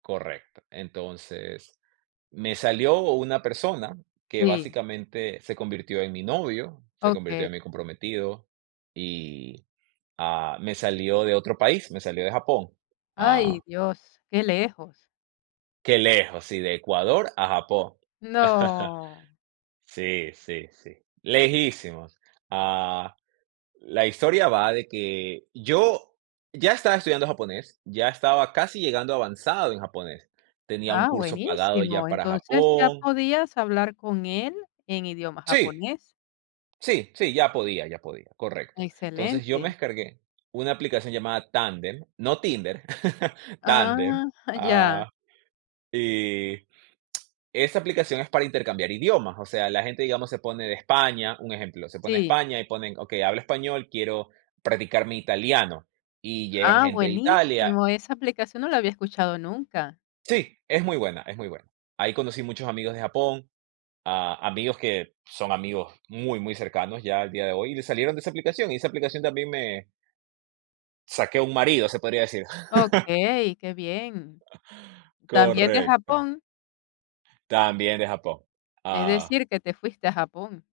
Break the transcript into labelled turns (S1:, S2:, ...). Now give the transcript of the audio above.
S1: Correcto. Entonces, me salió una persona que,
S2: Sí.
S1: básicamente, se convirtió en mi novio, se convirtió
S2: Okey.
S1: en mi comprometido y, ah, me salió de otro país, me salió de Japón,
S2: Ay,
S1: ah
S2: Dios, qué lejos.
S1: Qué lejos, sí, de Ecuador a Japón.
S2: No.
S1: Sí, sí, sí, lejísimos. Ah, la historia va de que yo, ya estaba estudiando japonés, ya estaba casi llegando avanzado en japonés, tenía un
S2: Ah,
S1: curso pagado
S2: buenísimo.
S1: ya para
S2: Entonces, ya
S1: Japón
S2: podías hablar con él, en idioma
S1: Sí.
S2: japonés.
S1: Sí, sí, ya podía ya podía, correcto. Entonces, yo me
S2: Excelente.
S1: descargué una aplicación llamada Tandem, no Tinder,
S2: Ah,
S1: Tandem,
S2: ya.
S1: ah, y esta aplicación es para intercambiar idiomas, o sea, la gente, digamos, se pone de España, un ejemplo, se pone de
S2: Sí.
S1: España y ponen, okey, hablo español, quiero practicar mi italiano, y llegan
S2: Ah,
S1: gente de Italia.
S2: buenísimo, esa aplicación no la había escuchado nunca.
S1: Sí, es muy buena es muy buena. Ahí conocí muchos amigos de Japón, ah, amigos que son amigos muy, muy cercanos, ya al día de hoy, y salieron de esa aplicación, y esa aplicación también me saqué un marido, se podría decir.
S2: Okey, qué bien, ¿también de
S1: Correcto.
S2: Japón?
S1: También de Japón,
S2: Es
S1: ah
S2: decir, que te fuiste a Japón.